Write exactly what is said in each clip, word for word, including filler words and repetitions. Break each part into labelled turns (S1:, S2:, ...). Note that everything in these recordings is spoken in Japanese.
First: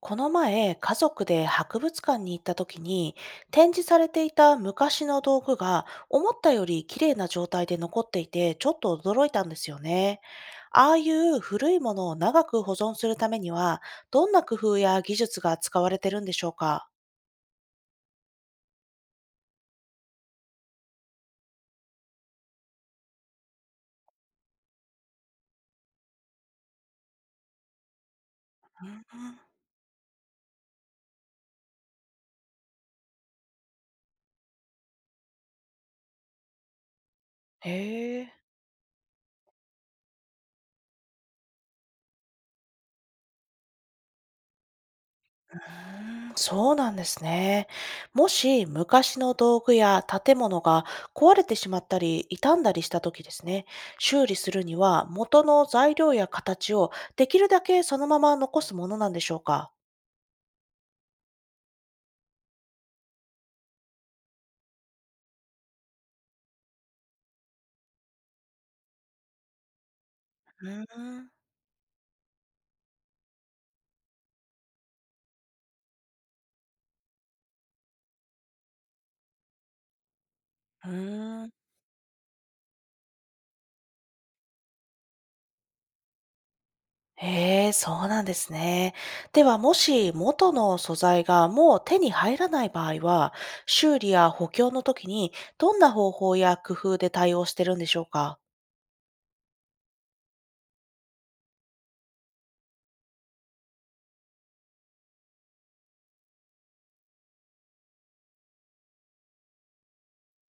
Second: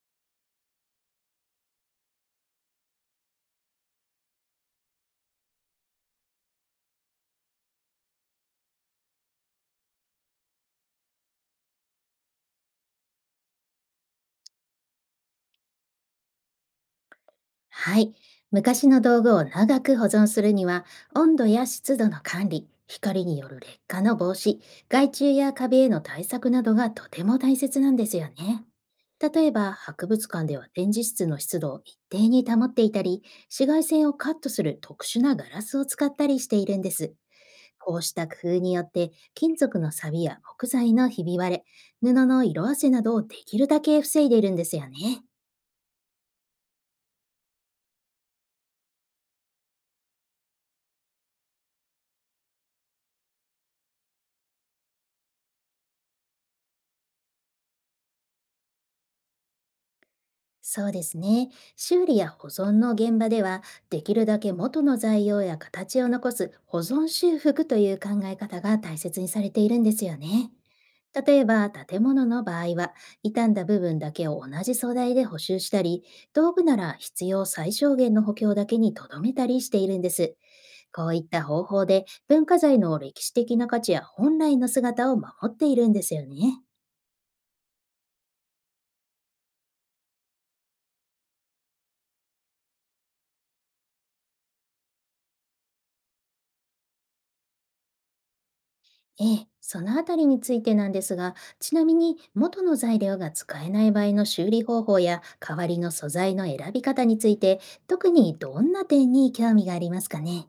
S1: この前、家族で博物館に行った時に、展示されていた昔の道具が思ったより綺麗な状態で残っていて、ちょっと驚いたんですよね。ああいう古いものを長く保存するためには、どんな工夫や技術が使われてるんでしょうか？
S2: はい。昔の道具を長く保存するには、温度や湿度の管理、光による劣化の防止、害虫や壁への対策などがとても大切なんですよね。例えば、博物館では展示室の湿度を一定に保っていたり、紫外線をカットする特殊なガラスを使ったりしているんです。こうし
S1: へえ。
S2: た工夫によって、金属の錆や木材のひび割れ、布の色あせなどをできるだけ防いでいるんですよね。
S1: うん、そうなんですね。もし昔の道具や建物が壊れてしまったり傷んだりした時ですね、修理するには元の材料や形をできるだけそのまま残すものなんでしょうか？
S2: そうですね。修理や保存の現場では、できるだけ元の材料や形を残す保存修復という考え方が大切にされているんですよね。
S1: うーん。
S2: 例えば、建物の場合は、傷んだ部分だけを同じ素材で補修したり、道具なら必要最小限の補強だけにとどめたりしているんです。
S1: う
S2: こういった
S1: ーん。
S2: 方法で、文化財の歴史的な価値や本来の姿を守っているんですよね。
S1: へえ、そうなんですね。では、もし元の素材がもう手に入らない場合は、修理や補強の時にどんな方法や工夫で対応してるんでしょうか？
S2: ええ、そのあたりについてなんですが、ちなみに元の材料が使えない場合の修理方法や代わりの素材の選び方について、特にどんな点に興味がありますかね。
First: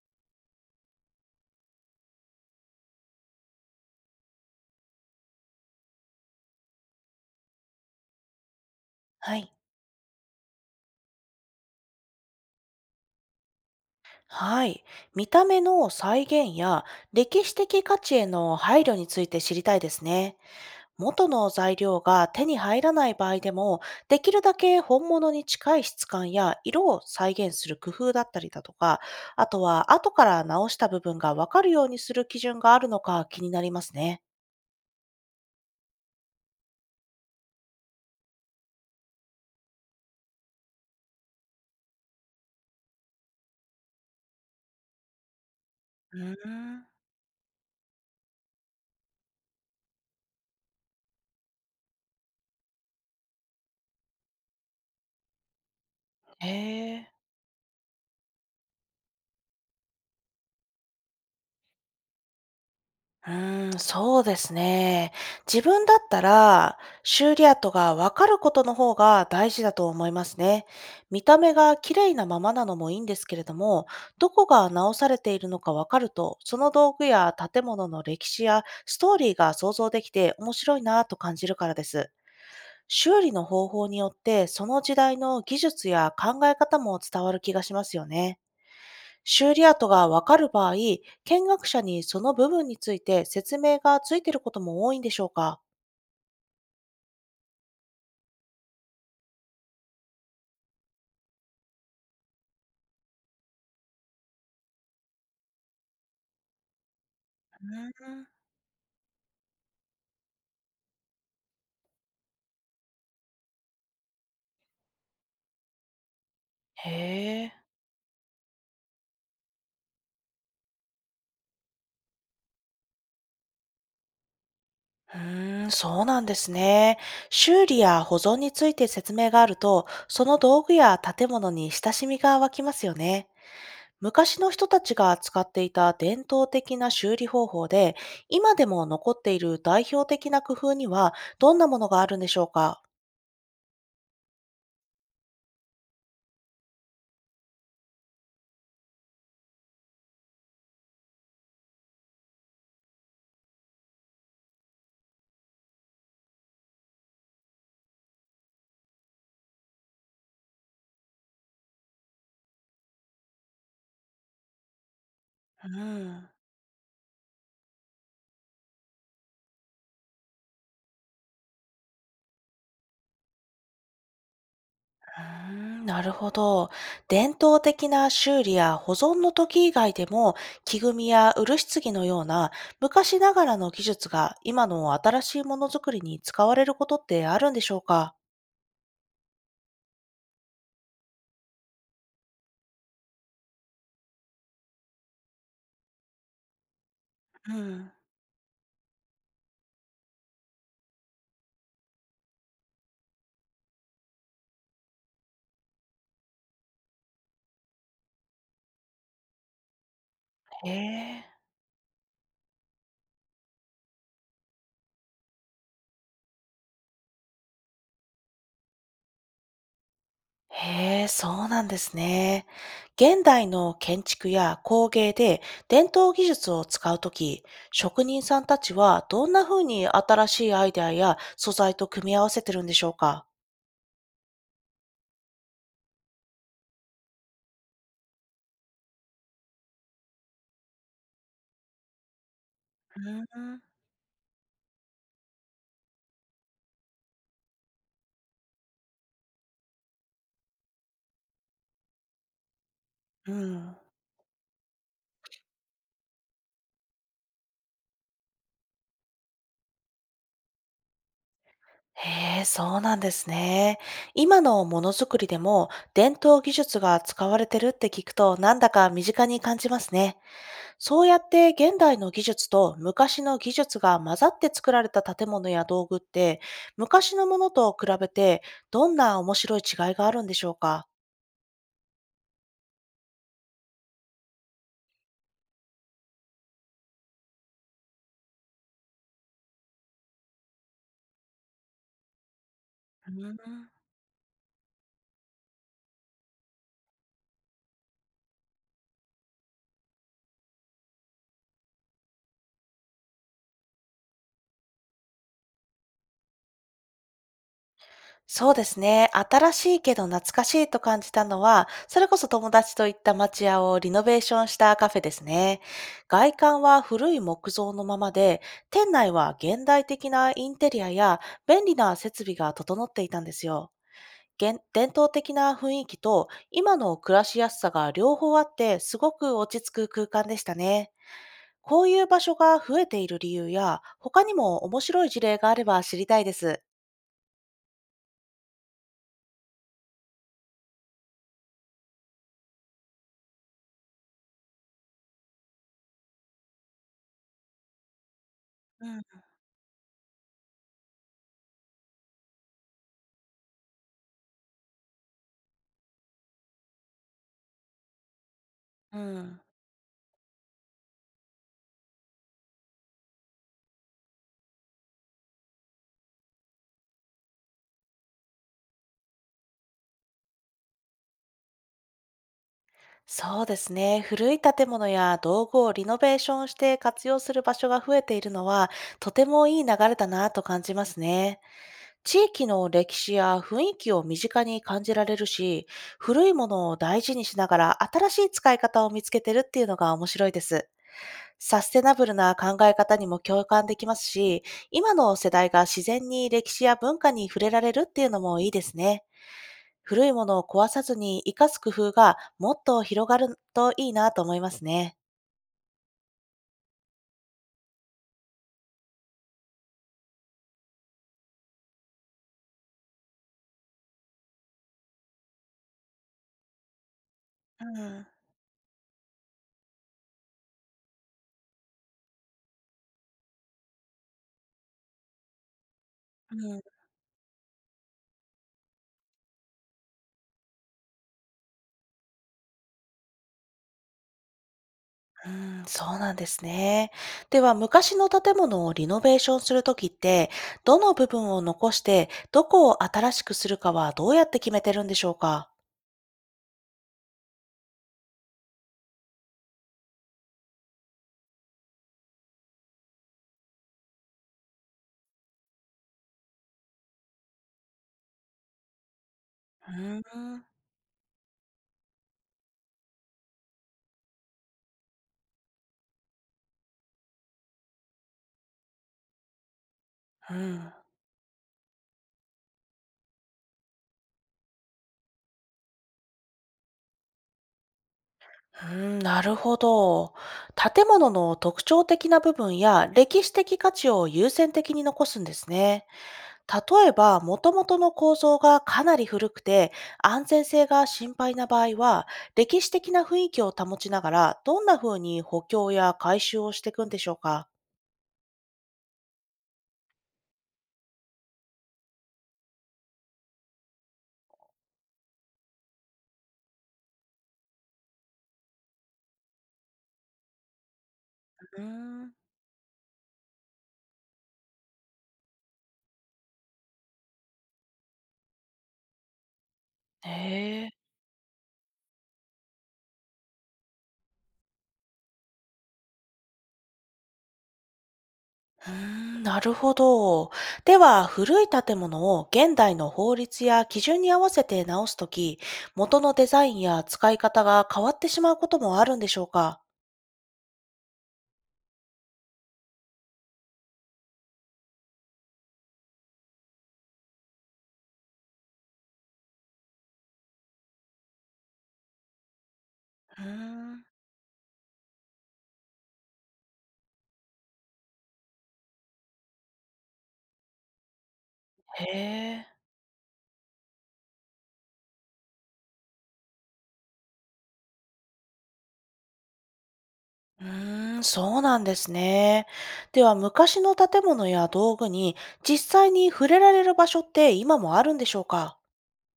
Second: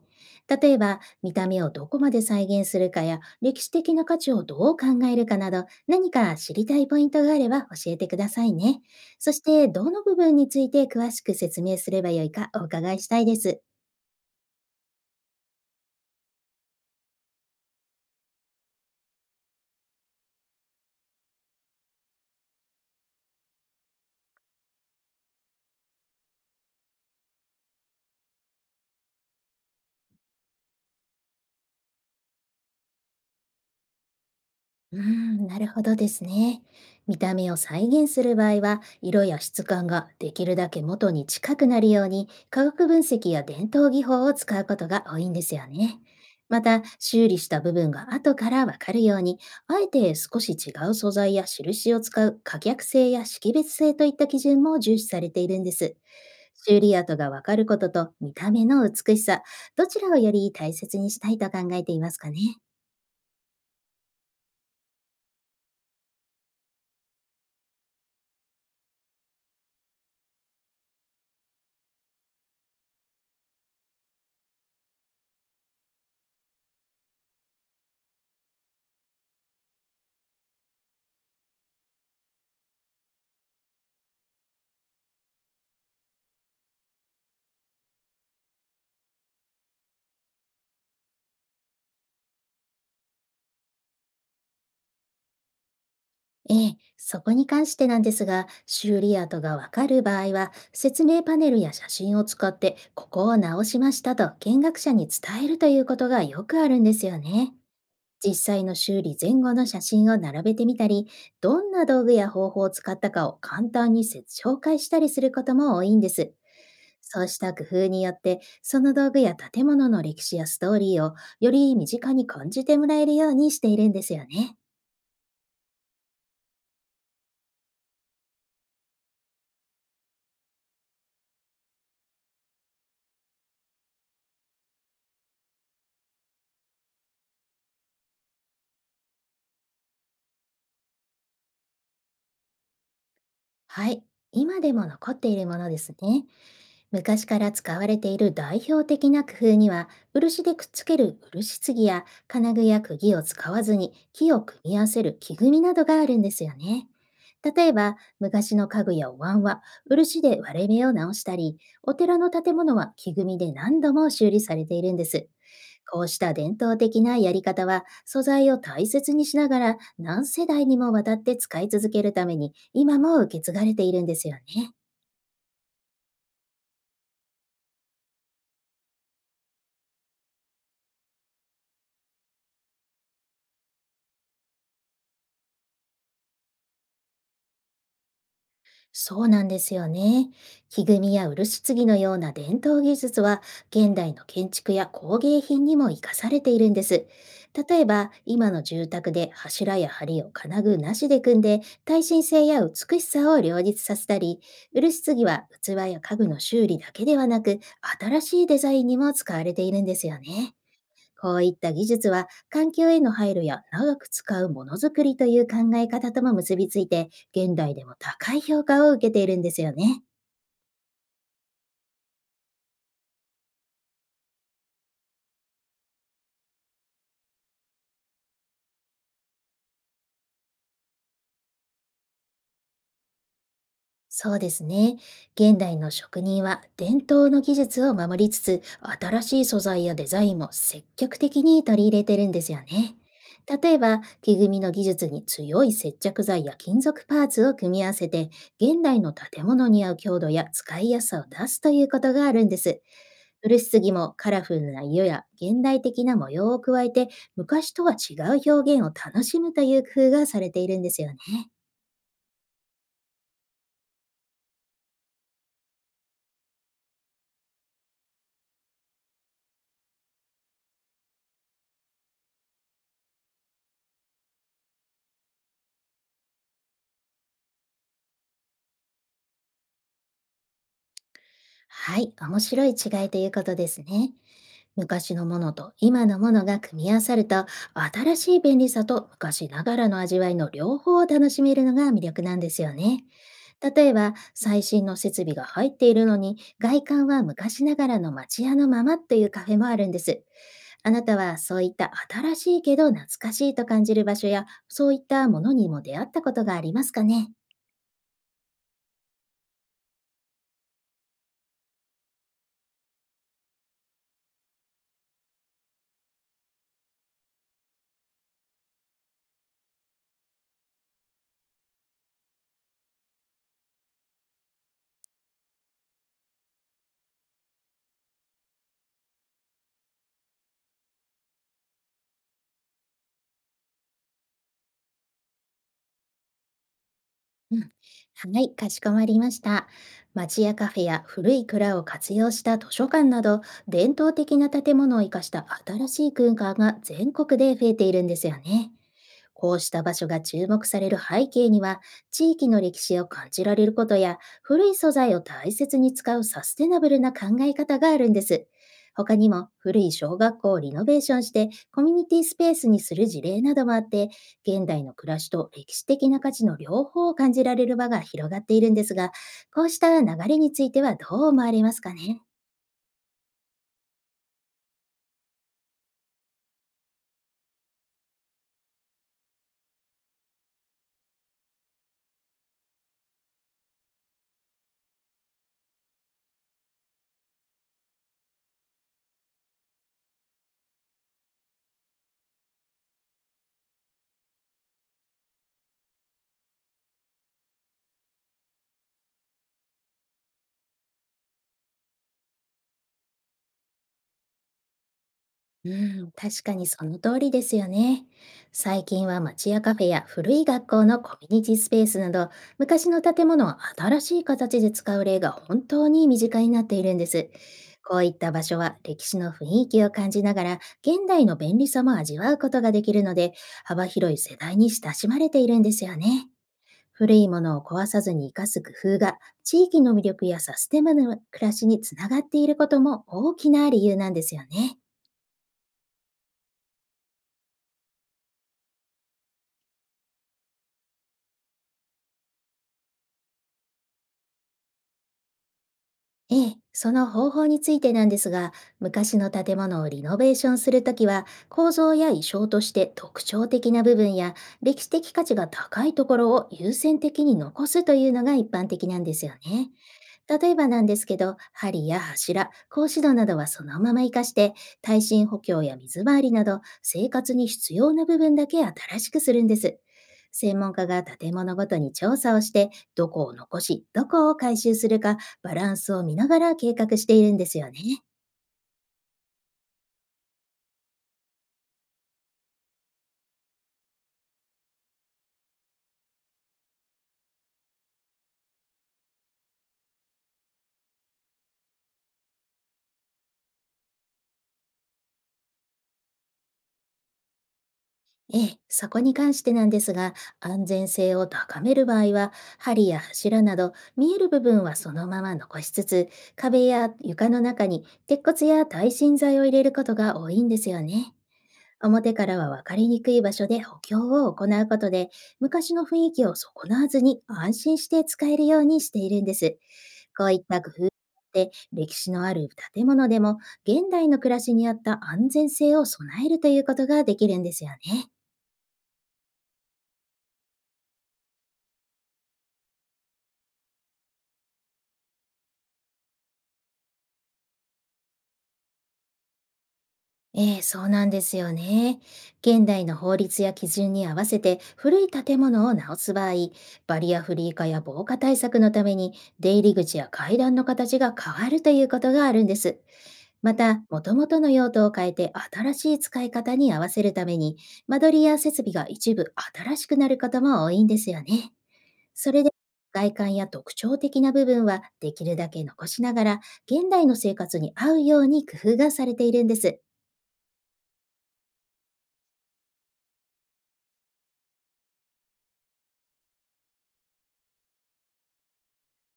S2: 例えば、見た目をどこまで再現するかや、歴史的な価値をどう考えるかなど、何か知りたいポイントがあれば教えてくださいね。そ
S1: は
S2: し
S1: い。
S2: て、どの部分について詳しく説明すればよいかお伺いしたいです。
S1: はい。見た目の再現や歴史的価値への配慮について知りたいですね。元の材料が手に入らない場合でも、できるだけ本物に近い質感や色を再現する工夫だったりだとか、あとは後から直した部分がわかるようにする基準があるのか気になりますね。
S2: うーん、なるほどですね。見た目を再現する場合は、色や質感ができるだけ元に近くなるように、化学分析や伝統技法を使うことが多いんですよね。
S1: うー
S2: また、
S1: ん、
S2: 修理した部分が後からわかるように、あえて少し違う素材や印を使う可逆性や識別性といった基準も重視されているんです。
S1: へ
S2: 修理跡
S1: え。
S2: がわかることと見た目の美しさ、どちらをより大切にしたいと考えていますかね。
S1: うーん、そうですね。自分だったら、修理跡がわかることの方が大事だと思いますね。見た目が綺麗なままなのもいいんですけれども、どこが直されているのかわかると、その道具や建物の歴史やストーリーが想像できて面白いなぁと感じるからです。修理の方法によって、その時代の技術や考え方も伝わる気がしますよね。修理跡がわかる場合、見学者にその部分について説明がついていることも多いんでしょうか？
S2: ええ、そこに関してなんですが、修理跡がわかる場合は、説明パネルや写真を使って、ここを直しましたと見学者に伝えるということがよくあるんですよね。
S1: うん。
S2: 実際の修理前後の写真を並べてみたり、どんな道具や方法を使ったかを簡単に説紹介したりすることも多いんです。
S1: へ
S2: そうし
S1: え。
S2: た工夫によって、その道具や建物の歴史やストーリーを、より身近に感じてもらえるようにしているんですよね。
S1: うーん、そうなんですね。修理や保存について説明があると、その道具や建物に親しみが湧きますよね。昔の人たちが使っていた伝統的な修理方法で、今でも残っている代表的な工夫にはどんなものがあるんでしょうか？
S2: はい、今でも残っているものですね。昔から使われている代表的な工夫には、漆でくっつける漆継ぎや、金具や釘を使わずに木を組み合わせる木組みなどがあるんですよね。例えば、昔の家具やお椀は漆で割れ目を直したり、お寺の建物は木組みで何度も修理されているんです。
S1: う
S2: こうし
S1: ん。
S2: た伝統的なやり方は、素材を大切にしながら何世代にもわたって使い続けるために、今も受け継がれているんですよね。
S1: うーん、なるほど。伝統的な修理や保存の時以外でも、木組みや漆継ぎのような昔ながらの技術が今の新しいものづくりに使われることってあるんでしょうか？
S2: そうなんですよね。木組みや漆継ぎのような伝統技術は、現代の建築や工芸品にも活かされているんです。
S1: う
S2: 例え
S1: ん。
S2: ば、今の住宅で柱や梁を金具なしで組んで耐震性や美しさを両立させたり、漆継ぎは器や家具の修理だけではなく、新しいデザインにも使われているんですよね。
S1: へえ。
S2: こういった技術は、環境への配慮や長く使うものづくりという考え方とも結びついて、現代でも高い評価を受けているんですよね。
S1: へえ、そうなんですね。現代の建築や工芸で伝統技術を使うとき、職人さんたちはどんな風に新しいアイデアや素材と組み合わせてるんでしょうか？
S2: そうですね。現代の職人は伝統の技術を守りつつ、新しい素材やデザインも積極的に取り入れてるんですよね。
S1: うん。
S2: 例えば、木組みの技術に強い接着剤や金属パーツを組み合わせて、現代の建物に合う強度や使いやすさを出すということがあるんです。
S1: う
S2: 古し
S1: ん。
S2: すぎもカラフルな色や現代的な模様を加えて、昔とは違う表現を楽しむという工夫がされているんですよね。
S1: へえ、そうなんですね。今のものづくりでも伝統技術が使われてるって聞くとなんだか身近に感じますね。そうやって現代の技術と昔の技術が混ざって作られた建物や道具って昔のものと比べてどんな面白い違いがあるんでしょうか？
S2: はい、面白い違いということですね。昔のものと今のものが組み合わさると、新しい便利さと昔ながらの味わいの両方を楽しめるのが魅力なんですよね。
S1: うーん、
S2: 例えば、最新の設備が入っているのに、外観は昔ながらの町屋のままというカフェもあるんです。あなたはそういった新しいけど懐かしいと感じる場所や、そういったものにも出会ったことがありますかね？
S1: そうですね。新しいけど懐かしいと感じたのは、それこそ友達と行った町屋をリノベーションしたカフェですね。外観は古い木造のままで、店内は現代的なインテリアや便利な設備が整っていたんですよ。現伝統的な雰囲気と今の暮らしやすさが両方あって、すごく落ち着く空間でしたね。こういう場所が増えている理由や、他にも面白い事例があれば知りたいです。
S2: はい、かしこまりました。町屋カフェや古い蔵を活用した図書館など、伝統的な建物を生かした新しい空間が全国で増えているんですよね。
S1: うん。
S2: こうした場所が注目される背景には、地域の歴史を感じられることや、古い素材を大切に使うサステナブルな考え方があるんです。
S1: う
S2: 他に
S1: ん。
S2: も、古い小学校をリノベーションして、コミュニティスペースにする事例などもあって、現代の暮らしと歴史的な価値の両方を感じられる場が広がっているんですが、こうした流れについてはどう思われますかね？
S1: そうですね。古い建物や道具をリノベーションして活用する場所が増えているのは、とてもいい流れだなと感じますね。地域の歴史や雰囲気を身近に感じられるし、古いものを大事にしながら新しい使い方を見つけてるっていうのが面白いです。サステナブルな考え方にも共感できますし、今の世代が自然に歴史や文化に触れられるっていうのもいいですね。古いものを壊さずに生かす工夫がもっと広がるといいなと思いますね。
S2: うん、確かにその通りですよね。最近は町やカフェや古い学校のコミュニティスペースなど、昔の建物を新しい形で使う例が本当に身近になっているんです。
S1: う
S2: こう
S1: ん、
S2: いった場所は歴史の雰囲気を感じながら、現代の便利さも味わうことができるので、幅広い世代に親しまれているんですよね。
S1: うん、
S2: 古いものを壊さずに生かす工夫が、地域の魅力やサステナブルな暮らしにつながっていることも大きな理由なんですよね。
S1: うん、そうなんですね。では、昔の建物をリノベーションするときって、どの部分を残して、どこを新しくするかはどうやって決めてるんでしょうか？
S2: ええ、その方法についてなんですが、昔の建物をリノベーションするときは、構造や意匠として特徴的な部分や、歴史的価値が高いところを優先的に残すというのが一般的なんですよね。
S1: うん、
S2: 例えばなんですけど、梁や柱、格子戸などはそのまま活かして、耐震補強や水回りなど生活に必要な部分だけ新しくするんです。
S1: う
S2: 専
S1: ん、
S2: 門家が建物ごとに調査をして、どこを残し、どこを回収するか、バランスを見ながら計画しているんですよね。
S1: うん、なるほど。建物の特徴的な部分や歴史的価値を優先的に残すんですね。例えば、もともとの構造がかなり古くて、安全性が心配な場合は、歴史的な雰囲気を保ちながら、どんな風に補強や改修をしていくんでしょうか？
S2: ええ、そこに関してなんですが、安全性を高める場合は、針や柱など見える部分はそのまま残しつつ、壁や床の中に鉄骨や耐震材を入れることが多いんですよね。
S1: うーん、
S2: 表からは分かりにくい場所で補強を行うことで、昔の雰囲気を損なわずに安心して使えるようにしているんです。こういっ
S1: へ
S2: た
S1: え。
S2: 工夫で、歴史のある建物でも現代の暮らしに合った安全性を備えるということができるんですよね。
S1: うーん、なるほど。では、古い建物を現代の法律や基準に合わせて直すとき、元のデザインや使い方が変わってしまうこともあるんでしょうか？
S2: ええ、そうなんですよね。現代の法律や基準に合わせて古い建物を直す場合、バリアフリー化や防火対策のために、出入り口や階段の形が変わるということがあるんです。
S1: うー
S2: また、
S1: ん。
S2: 元々の用途を変えて新しい使い方に合わせるために、間取りや設備が一部新しくなることも多いんですよね。
S1: へ
S2: それ
S1: え。
S2: で、外観や特徴的な部分はできるだけ残しながら、現代の生活に合うように工夫がされているんです。
S1: うーん、そうなんですね。では、昔の建物や道具に実際に触れられる場所って今もあるんでしょうか？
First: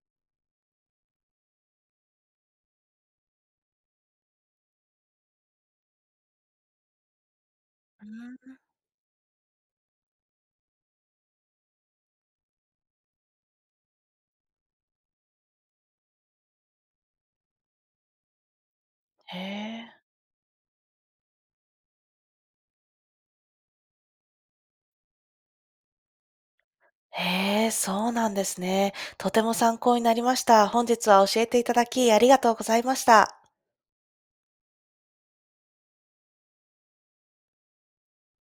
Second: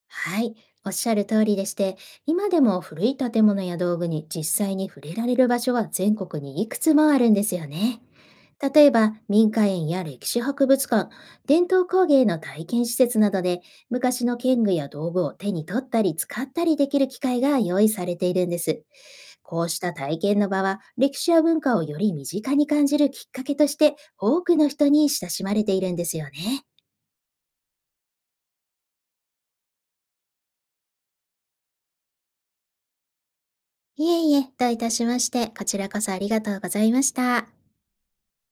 S2: はい、おっしゃる通りでして、今でも古い建物や道具に実際に触れられる場所は全国にいくつもあるんですよね。
S1: うん、
S2: 例えば、民家園や歴史博物館、伝統工芸の体験施設などで、昔の剣具や道具を手に取ったり使ったりできる機会が用意されているんです。
S1: へ
S2: こうした
S1: え。
S2: 体験の場は、歴史や文化をより身近に感じるきっかけとして、多くの人に親しまれているんですよね。
S1: へえ、そうなんですね。とても参考になりました。本日は教えていただきありがとうございました。
S2: いえいえ、どういたしまして、こちらこそありがとうございました。